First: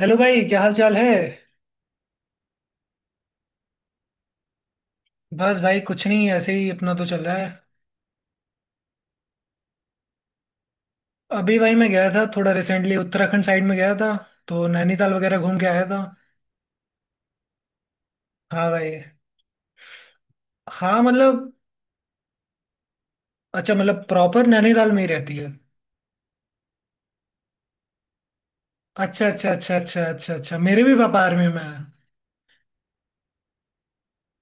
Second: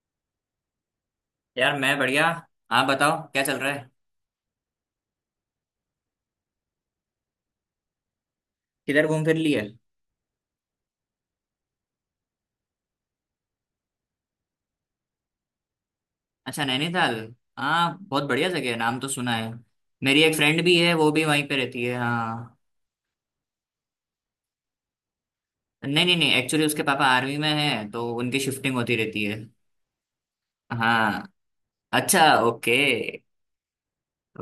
Hello भाई, क्या हाल चाल है। यार मैं बढ़िया। आप बताओ क्या चल रहा है। बस भाई, कुछ नहीं, ऐसे ही अपना तो चल रहा है। किधर घूम फिर लिए। अभी भाई मैं गया था, थोड़ा रिसेंटली उत्तराखंड साइड में गया था। तो नैनीताल वगैरह घूम के आया था। अच्छा, नैनीताल। हाँ, बहुत बढ़िया जगह हाँ है, भाई। नाम तो सुना है। मेरी एक फ्रेंड भी है, हाँ, वो भी वहीं मतलब। पे रहती है। हाँ। अच्छा, मतलब प्रॉपर नैनीताल में ही रहती है? नहीं नहीं नहीं, एक्चुअली उसके पापा आर्मी में हैं तो उनकी शिफ्टिंग होती रहती अच्छा है। अच्छा अच्छा अच्छा अच्छा अच्छा, मेरे भी पापा हाँ। आर्मी में है। अच्छा, ओके।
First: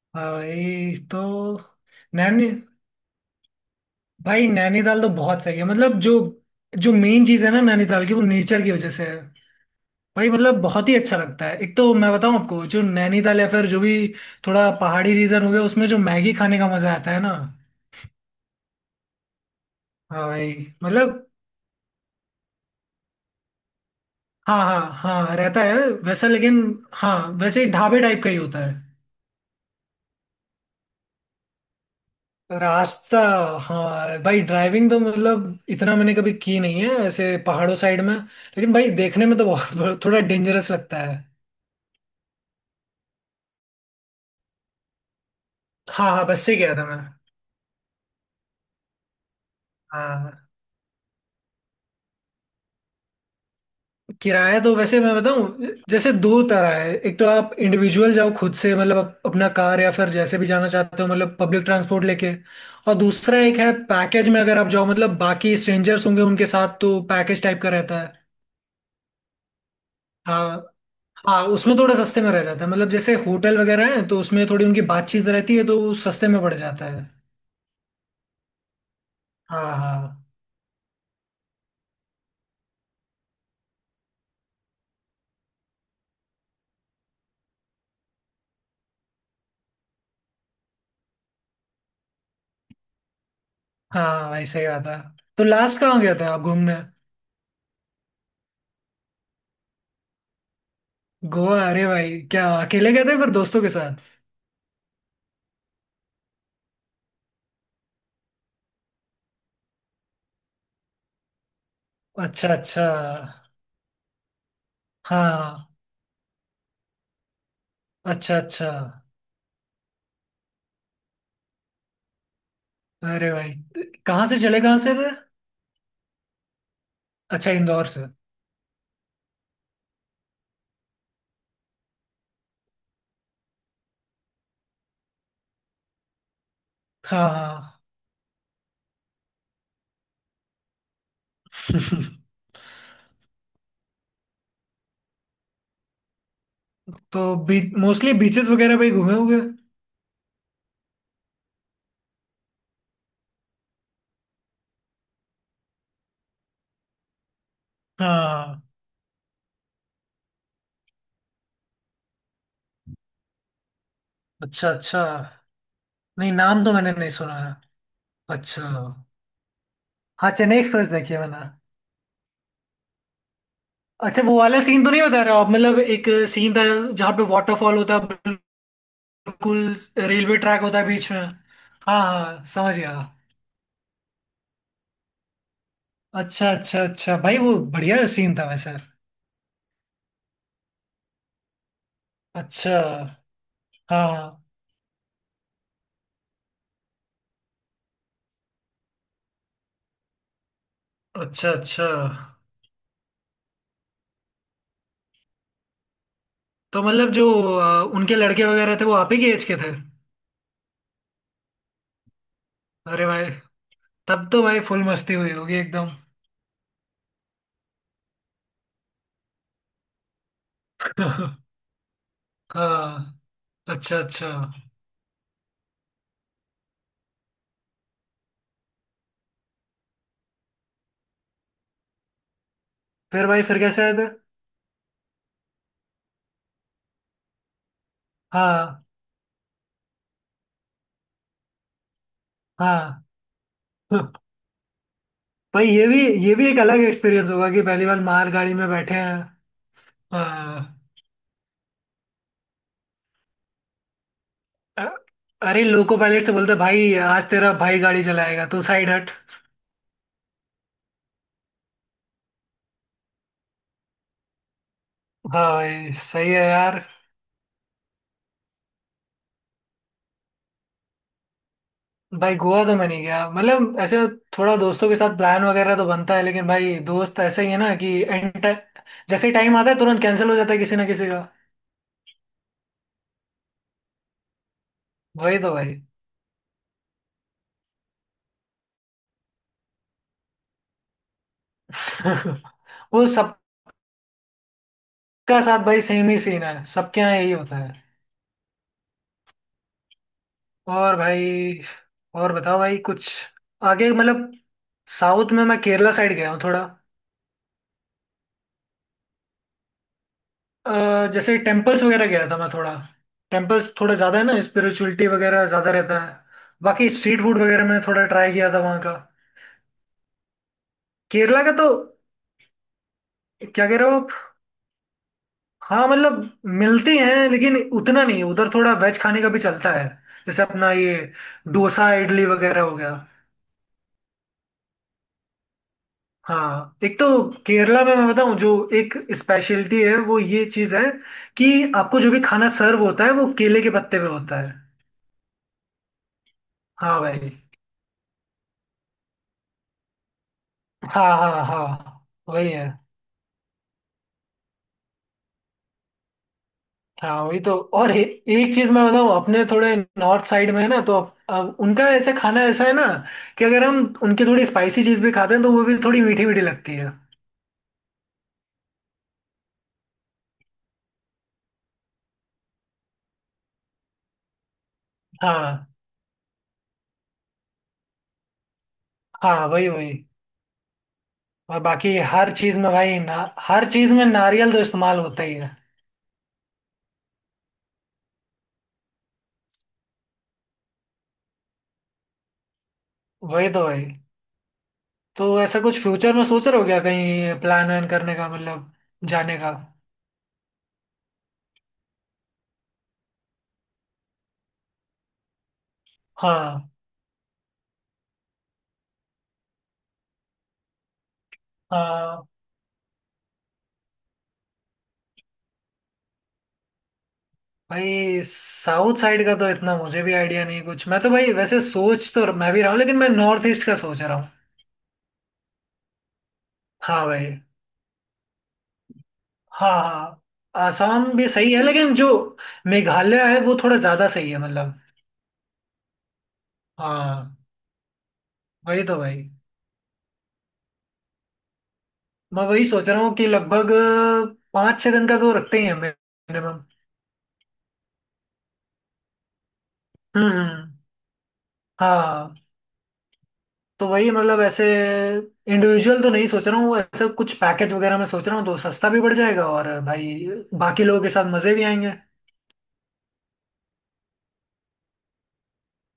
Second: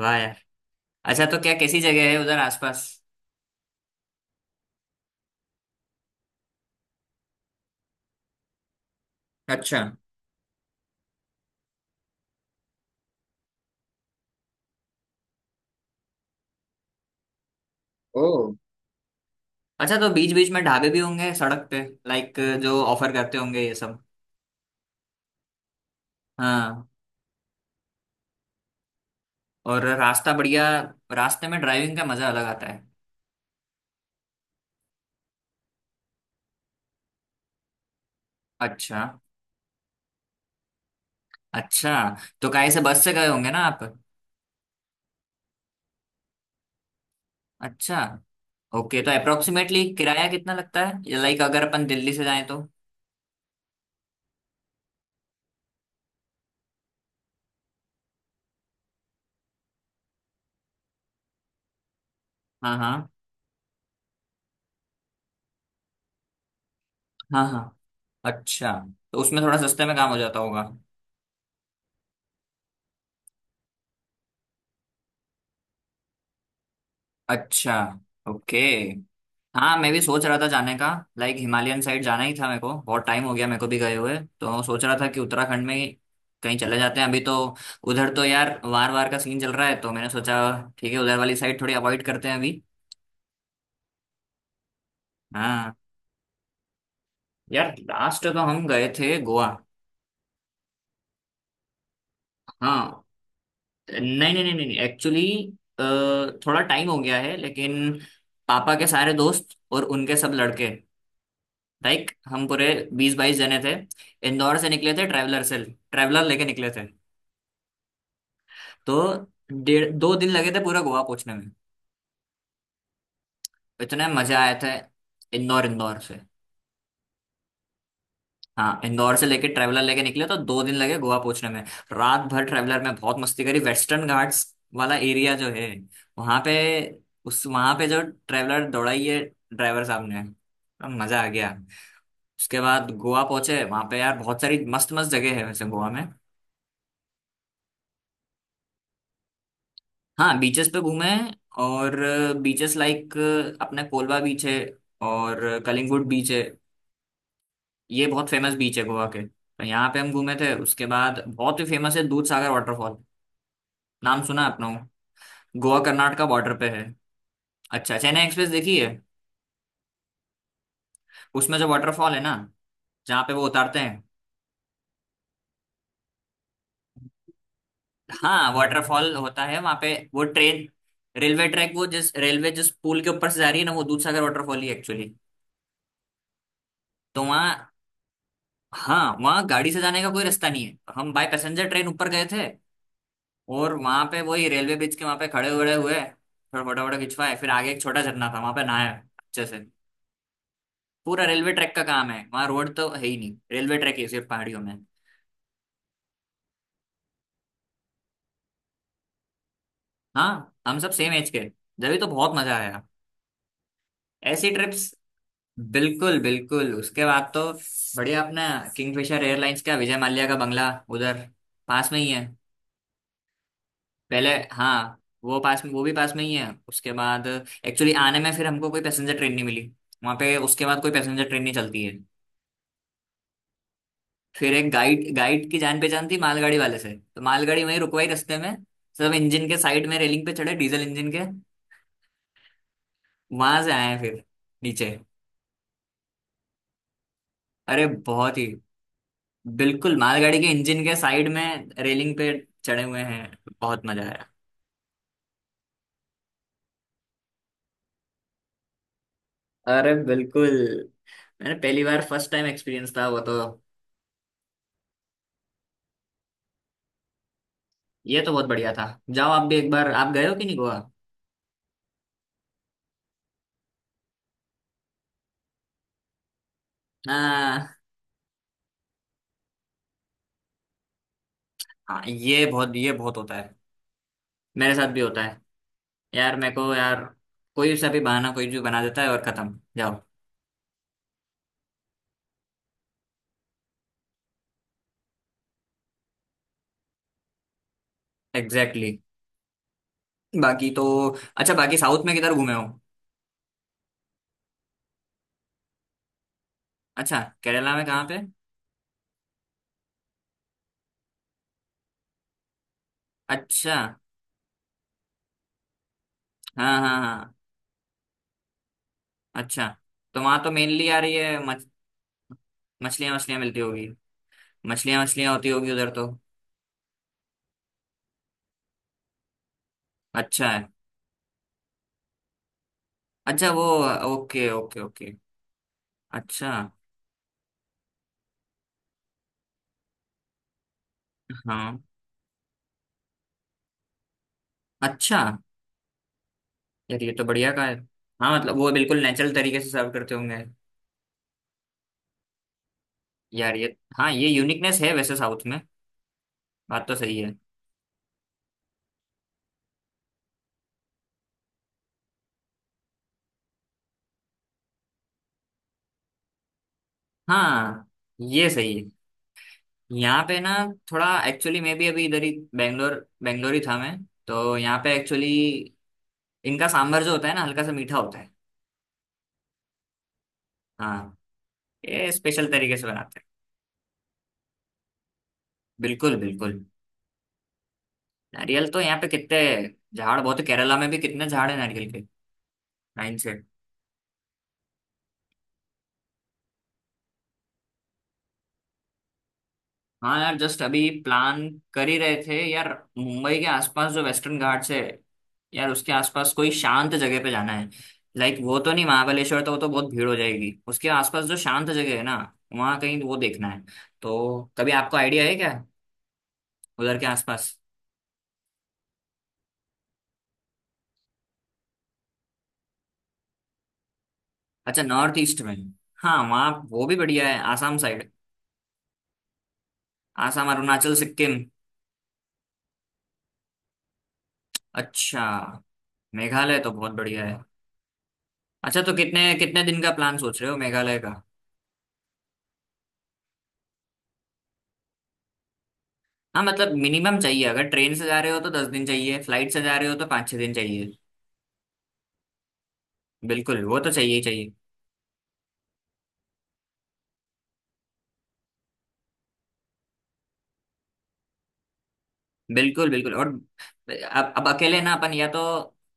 वाह हाँ यार। भाई, तो। अच्छा तो क्या कैसी जगह है उधर नैनी आसपास। भाई, नैनीताल तो बहुत सही है, मतलब जो जो मेन चीज़ है ना नैनीताल की, वो नेचर की वजह से है। अच्छा। भाई मतलब बहुत ही अच्छा लगता है। एक तो मैं बताऊं आपको, जो नैनीताल या फिर जो भी थोड़ा पहाड़ी रीजन हो गया, उसमें जो मैगी खाने का मजा आता है ना। ओ। अच्छा तो हाँ बीच बीच भाई। में ढाबे भी मतलब। होंगे सड़क पे। लाइक जो ऑफर करते होंगे ये सब। हाँ हाँ। हाँ, रहता है। वैसा, लेकिन। हाँ। हाँ। वैसे ही ढाबे टाइप का ही होता है। और रास्ता बढ़िया। रास्ते में ड्राइविंग का मजा अलग आता है। रास्ता। हाँ भाई, ड्राइविंग तो मतलब इतना मैंने कभी की नहीं है ऐसे पहाड़ों साइड में, लेकिन भाई अच्छा। देखने में तो बहुत थोड़ा डेंजरस लगता है। अच्छा तो काहे से बस से गए होंगे ना आप। हाँ हाँ, बस से गया था मैं। अच्छा, ओके। तो अप्रोक्सीमेटली किराया हाँ। कितना लगता है, लाइक अगर अपन दिल्ली से जाएं तो। किराया तो वैसे मैं बताऊं, जैसे दो तरह है। एक तो आप इंडिविजुअल जाओ खुद से, मतलब अपना कार या फिर जैसे भी जाना चाहते हो, मतलब पब्लिक ट्रांसपोर्ट लेके। हाँ और हाँ। दूसरा एक है पैकेज में, अगर आप जाओ मतलब बाकी स्ट्रेंजर्स होंगे उनके साथ, तो पैकेज हाँ टाइप का हाँ। रहता है। अच्छा तो उसमें थोड़ा सस्ते में काम हो जाता हाँ होगा। हाँ, उसमें थोड़ा सस्ते में रह जाता है, मतलब जैसे होटल वगैरह है तो उसमें थोड़ी उनकी बातचीत रहती है, तो वो सस्ते में पड़ जाता है। अच्छा, ओके। हाँ हाँ, मैं भी हाँ। सोच रहा था जाने का। लाइक हिमालयन साइड जाना ही था, मेरे को बहुत टाइम हो गया मेरे को भी गए हुए, तो सोच रहा था कि उत्तराखंड में ही कहीं चले जाते हैं अभी। तो उधर तो यार वार वार का सीन चल रहा है, तो मैंने सोचा ठीक है उधर वाली साइड थोड़ी अवॉइड करते हैं अभी। हाँ भाई, सही बात है। तो हाँ। लास्ट कहाँ गया था आप घूमने? यार लास्ट तो हम गए थे गोवा। गोवा? अरे भाई, क्या अकेले हाँ। गए थे फिर दोस्तों के साथ? नहीं नहीं नहीं नहीं, एक्चुअली थोड़ा टाइम हो गया है, लेकिन पापा के सारे दोस्त और उनके सब लड़के, लाइक हम अच्छा पूरे अच्छा। 20-22 जने थे। इंदौर से निकले थे ट्रैवलर से। हाँ। ट्रैवलर लेके निकले थे। अच्छा अच्छा। तो डेढ़ दो दिन लगे थे पूरा गोवा पहुंचने में। अरे भाई, इतने कहाँ से मजा आए चले, थे। कहाँ से थे? इंदौर, इंदौर से। अच्छा, इंदौर से। हाँ, इंदौर से लेके ट्रेवलर लेके निकले तो 2 दिन लगे गोवा पहुंचने में। रात भर ट्रेवलर में बहुत मस्ती करी। वेस्टर्न घाट्स वाला एरिया जो है, वहां पे हाँ हाँ। जो ट्रेवलर दौड़ाई है ड्राइवर साहब ने, तो मजा आ गया। उसके बाद गोवा पहुंचे, वहां पे यार बहुत सारी मस्त मस्त जगह है वैसे गोवा में। तो मोस्टली बीचेस वगैरह पे ही घूमे होंगे? हाँ, बीचेस पे घूमे हैं, और बीचेस लाइक अपने कोलवा बीच है और कलिंगुड बीच है। ये बहुत फेमस हाँ। बीच है गोवा के, तो यहाँ पे हम घूमे थे। उसके बाद बहुत ही फेमस है दूध सागर वाटरफॉल। नाम सुना है अच्छा अपनों। अच्छा। गोवा कर्नाटका नहीं, बॉर्डर नाम पे तो है। मैंने नहीं सुना है। अच्छा, चेन्नई एक्सप्रेस अच्छा। देखी है। हाँ, चेन्नई एक्सप्रेस देखी है मैंने। उसमें जो वाटरफॉल है ना, जहाँ पे वो उतारते हैं। अच्छा, वो वाला सीन तो नहीं बता रहे हो आप, मतलब एक सीन था जहाँ पे वाटरफॉल होता है। हाँ, वाटरफॉल होता है बिल्कुल, वहां पे। वो रेलवे ट्रैक ट्रेन, होता है बीच में। रेलवे ट्रैक, वो हाँ जिस हाँ, रेलवे जिस समझ गया। पुल के ऊपर से जा रही है ना, वो दूधसागर वाटरफॉल ही एक्चुअली। अच्छा अच्छा अच्छा तो भाई, वो वहाँ। बढ़िया सीन था वैसे। हाँ, वहाँ गाड़ी से जाने का कोई रास्ता नहीं है, हम बाय पैसेंजर ट्रेन ऊपर गए थे। अच्छा। और वहां हाँ पे हाँ। वही रेलवे ब्रिज के वहां पे खड़े हुए हुए फिर फोटो वोटो खिंचवाए, फिर आगे एक छोटा झरना था वहां पे नहाया अच्छे से। पूरा अच्छा रेलवे ट्रैक का अच्छा। काम है वहाँ, रोड तो है ही नहीं, रेलवे ट्रैक है सिर्फ पहाड़ियों में। तो मतलब जो उनके लड़के वगैरह थे, वो आप ही के एज के थे? हाँ, हम सब सेम एज के, जब तो बहुत मजा आया अरे भाई, तब तो ऐसी भाई ट्रिप्स। फुल मस्ती हुई होगी एकदम। बिल्कुल बिल्कुल, उसके बाद तो बढ़िया अपना किंगफिशर एयरलाइंस का विजय माल्या का बंगला उधर पास में ही है। हाँ। अच्छा अच्छा। पहले हाँ वो पास में, वो भी पास में ही है। उसके बाद एक्चुअली आने में फिर हमको कोई पैसेंजर ट्रेन नहीं मिली। वहाँ पे उसके बाद कोई पैसेंजर ट्रेन नहीं चलती है। फिर भाई, फिर कैसे आए थे? फिर एक गाइड गाइड की जान पहचान थी मालगाड़ी वाले से, तो मालगाड़ी वहीं रुकवाई रास्ते में। हाँ सब इंजन के साइड में रेलिंग पे चढ़े डीजल इंजन के, हाँ। वहां से आए हैं फिर नीचे। भाई, ये भी एक अलग एक्सपीरियंस होगा कि अरे पहली बार माल बहुत ही, गाड़ी में बैठे हैं। बिल्कुल मालगाड़ी के इंजन हाँ। के साइड में रेलिंग पे चढ़े हुए हैं, बहुत मजा आया। अ- अरे लोको पायलट से बोलते, भाई आज तेरा भाई गाड़ी चलाएगा, तू साइड हट। अरे बिल्कुल, मैंने पहली बार फर्स्ट टाइम एक्सपीरियंस था वो तो। हाँ भाई, सही है यार। ये तो बहुत बढ़िया था। जाओ आप भी एक बार, आप गए हो कि नहीं गोवा। भाई, गोवा तो मैं नहीं गया, मतलब ऐसे थोड़ा दोस्तों के साथ प्लान वगैरह तो बनता है, लेकिन भाई दोस्त ऐसे ही है ना, हाँ कि एंड जैसे ही टाइम आता है तुरंत कैंसिल हो जाता है किसी ना किसी का। हाँ। ये बहुत होता है, मेरे साथ भी होता वही है। तो भाई। यार मेरे को यार कोई सा भी बहाना कोई भी बना देता है और खत्म, जाओ। वो सबका साथ भाई, सेम ही सीन है, सबके यहाँ यही होता है। Exactly, exactly. बाकी तो। और अच्छा भाई, बाकी साउथ में और किधर घूमे बताओ हो। भाई कुछ आगे मतलब। साउथ में मैं केरला साइड गया हूँ थोड़ा। अच्छा, केरला में कहाँ पे। जैसे टेम्पल्स वगैरह गया था मैं थोड़ा। टेम्पल्स अच्छा, थोड़ा ज़्यादा है ना, स्पिरिचुअलिटी वगैरह ज़्यादा रहता है। हाँ बाकी हाँ स्ट्रीट हाँ। फूड वगैरह मैंने थोड़ा ट्राई किया था वहाँ का। अच्छा तो वहां तो मेनली यार ये केरला का तो। मछलियाँ मछलियाँ मिलती क्या कह होगी, रहे हो आप? मछलियाँ मछलियाँ होती होगी हाँ, उधर तो। मतलब मिलती हैं लेकिन उतना नहीं, उधर थोड़ा वेज खाने का भी चलता है। जैसे अच्छा है। अपना ये डोसा इडली वगैरह हो गया। अच्छा वो, ओके ओके ओके। अच्छा। हाँ, एक तो केरला में मैं बताऊं, जो एक स्पेशलिटी है वो ये चीज है कि हाँ। आपको जो भी खाना सर्व होता है वो केले के पत्ते पे होता है। अच्छा हाँ यार ये तो भाई। बढ़िया का है। हाँ मतलब वो बिल्कुल नेचुरल तरीके से सर्व करते होंगे। हाँ हाँ हाँ, वही है। यार ये, हाँ, ये यूनिकनेस है वैसे साउथ में। बात तो सही हाँ है। वही तो, और एक चीज मैं बताऊँ, अपने थोड़े नॉर्थ साइड में है ना तो अब उनका ऐसे खाना ऐसा है ना, कि अगर हम उनकी थोड़ी स्पाइसी चीज भी खाते हैं तो वो भी थोड़ी मीठी मीठी लगती है। हाँ, ये सही है। यहाँ पे ना, थोड़ा एक्चुअली मैं भी अभी इधर ही, बैंगलोर, बैंगलोर ही था मैं। तो यहाँ पे एक्चुअली हाँ इनका सांभर जो होता है ना हल्का सा मीठा होता है। हाँ, वही वही। हाँ, और बाकी ये हर स्पेशल चीज में तरीके से भाई ना, बनाते हैं। हर चीज में नारियल तो इस्तेमाल होता ही है। बिल्कुल बिल्कुल, नारियल तो यहाँ पे कितने झाड़ बहुत है। केरला में भी कितने झाड़ है नारियल के। नाइन से। वही तो भाई। तो ऐसा कुछ फ्यूचर में सोच रहे हो क्या कहीं प्लान वैन करने का, मतलब जाने का? हाँ यार, जस्ट अभी प्लान कर ही रहे थे यार। मुंबई के आसपास जो वेस्टर्न घाट से, यार उसके आसपास कोई हाँ। शांत जगह पे जाना है। लाइक वो तो नहीं, महाबलेश्वर तो वो तो बहुत भीड़ हो जाएगी, उसके आसपास जो शांत जगह है ना हाँ वहाँ कहीं वो देखना है। तो कभी आपको आइडिया है क्या उधर के आसपास। भाई, साउथ साइड का तो इतना मुझे भी आइडिया नहीं कुछ, मैं तो भाई वैसे सोच तो मैं भी रहा हूँ, लेकिन मैं नॉर्थ ईस्ट का सोच रहा हूँ। अच्छा, नॉर्थ ईस्ट में। हाँ, वहाँ वो भी हाँ बढ़िया भाई। है आसाम साइड। हाँ हाँ। आसाम, अरुणाचल, आसाम भी सिक्किम। सही है, लेकिन जो मेघालय है वो थोड़ा ज़्यादा सही है मतलब। अच्छा, मेघालय तो बहुत बढ़िया है। हाँ। अच्छा वही तो तो कितने भाई, कितने दिन का प्लान सोच रहे हो मेघालय का। मैं वही सोच रहा हूँ कि लगभग 5-6 दिन का तो रखते ही हैं हाँ मिनिमम। मतलब मिनिमम चाहिए, अगर ट्रेन से जा रहे हो तो 10 दिन चाहिए, फ्लाइट से जा रहे हो तो हम्म 5-6 दिन हम्म, चाहिए। हाँ। बिल्कुल, वो तो तो वही चाहिए ही मतलब चाहिए। ऐसे इंडिविजुअल तो नहीं सोच रहा हूँ, ऐसे कुछ पैकेज वगैरह मैं सोच रहा हूँ, तो सस्ता भी पड़ जाएगा और भाई बाकी लोगों के साथ मज़े भी आएंगे। बिल्कुल बिल्कुल। और अब अकेले ना अपन, या तो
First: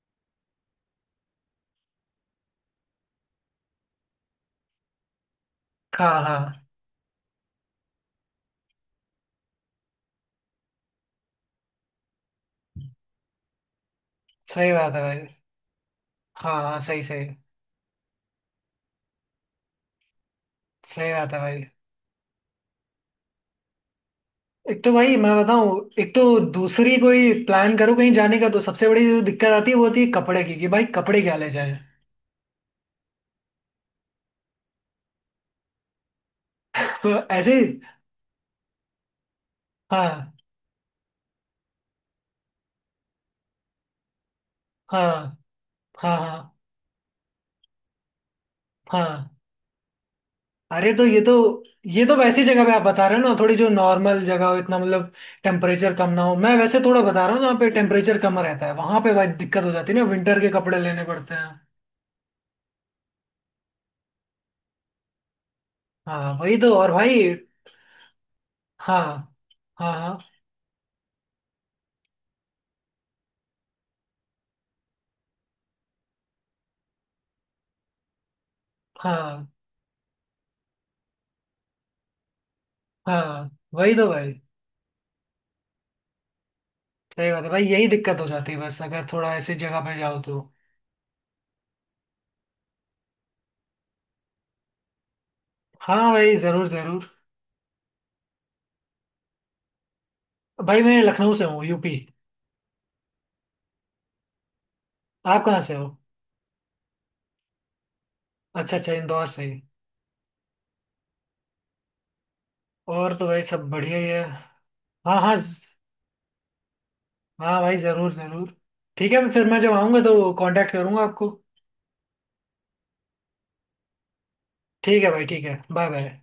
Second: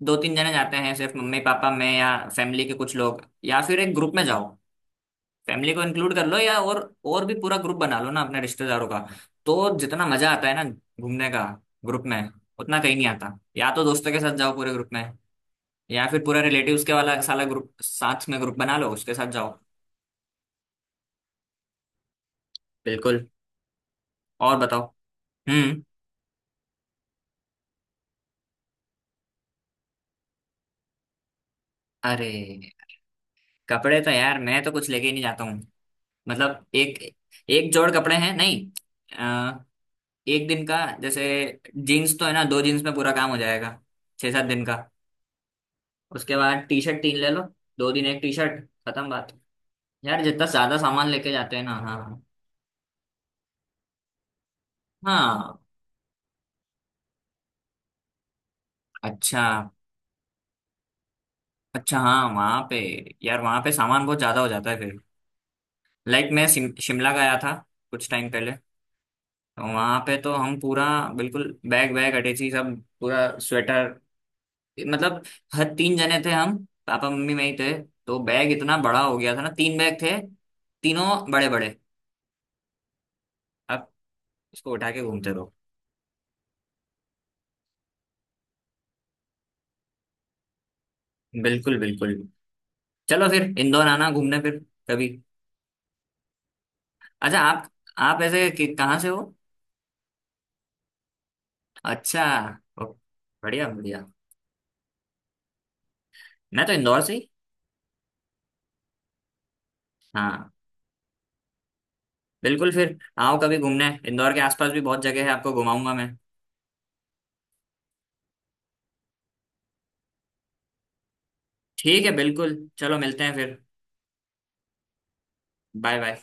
2-3 जने जाते हैं सिर्फ मम्मी पापा मैं, या फैमिली के कुछ लोग, या फिर एक ग्रुप में जाओ, फैमिली को हाँ इंक्लूड कर लो, या हाँ, और भी पूरा ग्रुप बना लो ना अपने रिश्तेदारों का। तो जितना मजा आता है ना घूमने का ग्रुप में, उतना कहीं नहीं आता। या तो दोस्तों के साथ जाओ सही पूरे ग्रुप बात है में, भाई। या फिर पूरा हाँ हाँ, रिलेटिव्स के सही वाला सही। साला ग्रुप, साथ में ग्रुप बना लो, उसके साथ जाओ। सही बात है भाई। बिल्कुल। और एक बताओ। तो भाई मैं बताऊं, हम्म। एक तो दूसरी, कोई प्लान करो कहीं जाने का तो सबसे बड़ी जो दिक्कत आती है वो होती है कपड़े की, कि भाई कपड़े क्या ले जाएं। अरे कपड़े तो यार मैं तो कुछ लेके ही नहीं जाता हूँ, मतलब एक तो ऐसे। एक जोड़ कपड़े हैं नहीं। अ, हाँ। एक दिन का जैसे जीन्स तो है ना, दो जीन्स में पूरा काम हो जाएगा 6-7 दिन का। हाँ हाँ। उसके हाँ बाद टी शर्ट तीन ले लो, 2 दिन एक टी शर्ट, खत्म बात। हाँ। यार जितना ज्यादा अरे तो सामान ये लेके तो जाते हैं ना। ये तो हाँ वैसी जगह पे आप बता रहे हो ना, थोड़ी जो नॉर्मल जगह हो इतना मतलब हाँ। टेम्परेचर कम ना हो, मैं वैसे थोड़ा बता रहा हूँ जहाँ पे टेम्परेचर कम रहता है वहां पे भाई अच्छा, दिक्कत हो जाती है ना, विंटर के कपड़े लेने पड़ते हैं। अच्छा हाँ वहाँ पे, यार वहाँ पे सामान बहुत ज्यादा हो जाता है फिर। लाइक हाँ मैं वही तो, और शिमला भाई। गया था कुछ टाइम पहले। हाँ हाँ। वहां पे हाँ तो हम पूरा बिल्कुल बैग वैग अटैची सब पूरा स्वेटर, मतलब हर, तीन जने थे हम, पापा मम्मी मैं ही थे, तो बैग इतना बड़ा हो गया था ना, हाँ। तीन बैग थे तीनों, बड़े बड़े। हाँ। अब वही तो भाई। इसको उठा के घूमते रहो। सही बात है भाई, यही दिक्कत हो जाती है बस, अगर थोड़ा ऐसी जगह पे जाओ तो। बिल्कुल बिल्कुल, चलो फिर इंदौर आना घूमने फिर कभी। हाँ भाई, जरूर जरूर। अच्छा आप, कहाँ से हो। भाई मैं लखनऊ से हूँ, यूपी। अच्छा। ओ, बढ़िया बढ़िया। आप कहाँ से हो? मैं तो इंदौर से ही। अच्छा अच्छा, इंदौर से ही। हाँ, बिल्कुल फिर और तो आओ भाई कभी सब घूमने, बढ़िया ही है। इंदौर के आसपास भी बहुत हाँ जगह है, हाँ आपको घुमाऊंगा मैं। हाँ भाई, जरूर जरूर। ठीक है, फिर मैं जब आऊँगा तो कांटेक्ट करूँगा आपको। ठीक है, बिल्कुल चलो मिलते हैं फिर। ठीक है भाई, ठीक है, बाय बाय बाय। बाय।